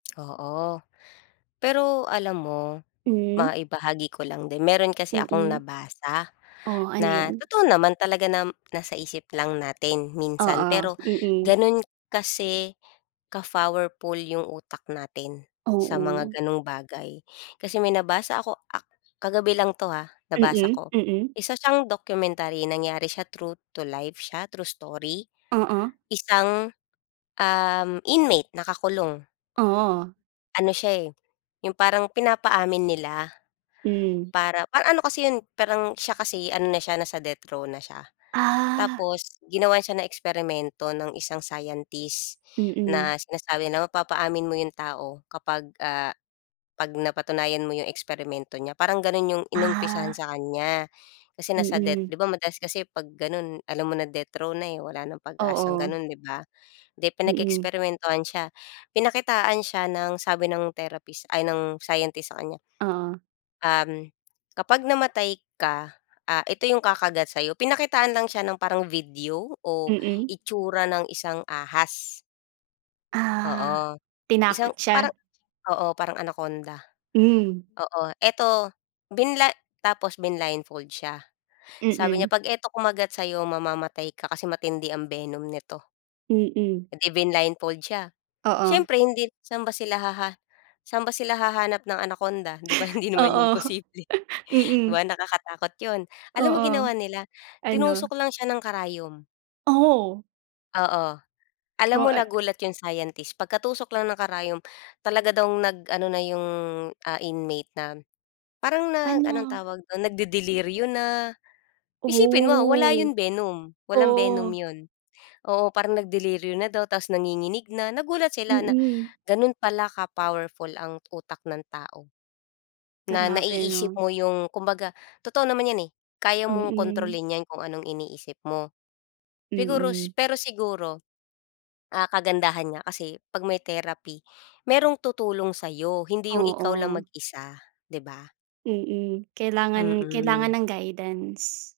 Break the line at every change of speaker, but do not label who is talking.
Oo. Pero alam mo
Hmm.
maibahagi ko lang din, meron kasi akong
Mm.
nabasa
Oh, ano
na
'yan?
totoo naman talaga nam nasa isip lang natin minsan,
Oo,
pero
mm.
ganun kasi ka-powerful yung utak natin sa mga
Oo.
gano'ng bagay. Kasi may nabasa ako ak kagabi lang 'to ha, nabasa
Mm,
ko.
mm.
Isa siyang documentary nangyari siya true to life siya, true story.
Oo.
Isang, um, inmate nakakulong.
Oh.
Ano siya, eh, yung parang pinapaamin nila
Hmm.
para pa ano kasi 'yon, parang siya kasi ano na siya, nasa death row na siya.
Ah.
Tapos ginawan siya ng eksperimento ng isang scientist
Mm.
na sinasabi na mapapaamin mo 'yong tao kapag, ah, 'pag napatunayan mo 'yong eksperimento niya, parang gano'n 'yong inumpisahan
Ah.
sa kanya. Kasi nasa death
Mm.
'di ba madalas kasi 'pag gano'n alam mo na death row na, eh, wala ng pag-asang
Oo.
gano'n, 'di ba? Di
Mm.
pinag-eksperimentuhan siya. Pinakitaan siya ng sabi ng therapist ay ng scientist sa kanya
Oo.
um, kapag namatay ka, ah, ito yung kakagat sa'yo. Pinakitaan lang siya ng parang video o
Mm.
itsura ng isang ahas.
Ah.
Oo.
Tinakot
Isang
siya.
parang oo, parang Anaconda.
Hmm.
Oo. Ito binla tapos blinildfold siya. Sabi niya
Mm.
'pag ito kumagat sa'yo mamamatay ka kasi matindi ang venom nito.
Mm.
Eh, di blinildfold siya.
Oo.
Siyempre hindi saan ba sila haha saan ba sila hahanap ng Anaconda, 'di ba, hindi naman 'yon
Oo,
posible. 'Di
mm.
ba nakakatakot 'yon. Alam mo
Oo.
ginawa nila,
Ano?
tinusok lang siya ng karayom.
Oh.
Oo. Alam
Oh,
mo
ah
nagulat 'yong scientist. Pagkatusok lang ng karayom talaga daw nag-ano na 'yong, ah, inmate nam parang nag anong
Ano?
tawag dun, nagdedeliryo na. Isipin mo wala
Ow,
'yong venom, walang venom
oh.
'yon. Oo, parang nagdeliryo na daw ta's nanginginig na. Nagulat sila na
Mm.
ganun pala ka-powerful ang utak ng tao. Na
Grabe
naiisip
'no.
mo yung kumbaga totoo naman 'yan, eh. Kaya mong
Mm.
kontrolin 'yan kung anong iniisip mo. Siguro s
Mm.
pero siguro, ah, kagandahan niya kasi 'pag may therapy, merong tutulong sa'yo, hindi yung ikaw lang
Oo.
mag-isa, 'di ba?
Mm, kailangan kailangan
Mm.
ng guidance.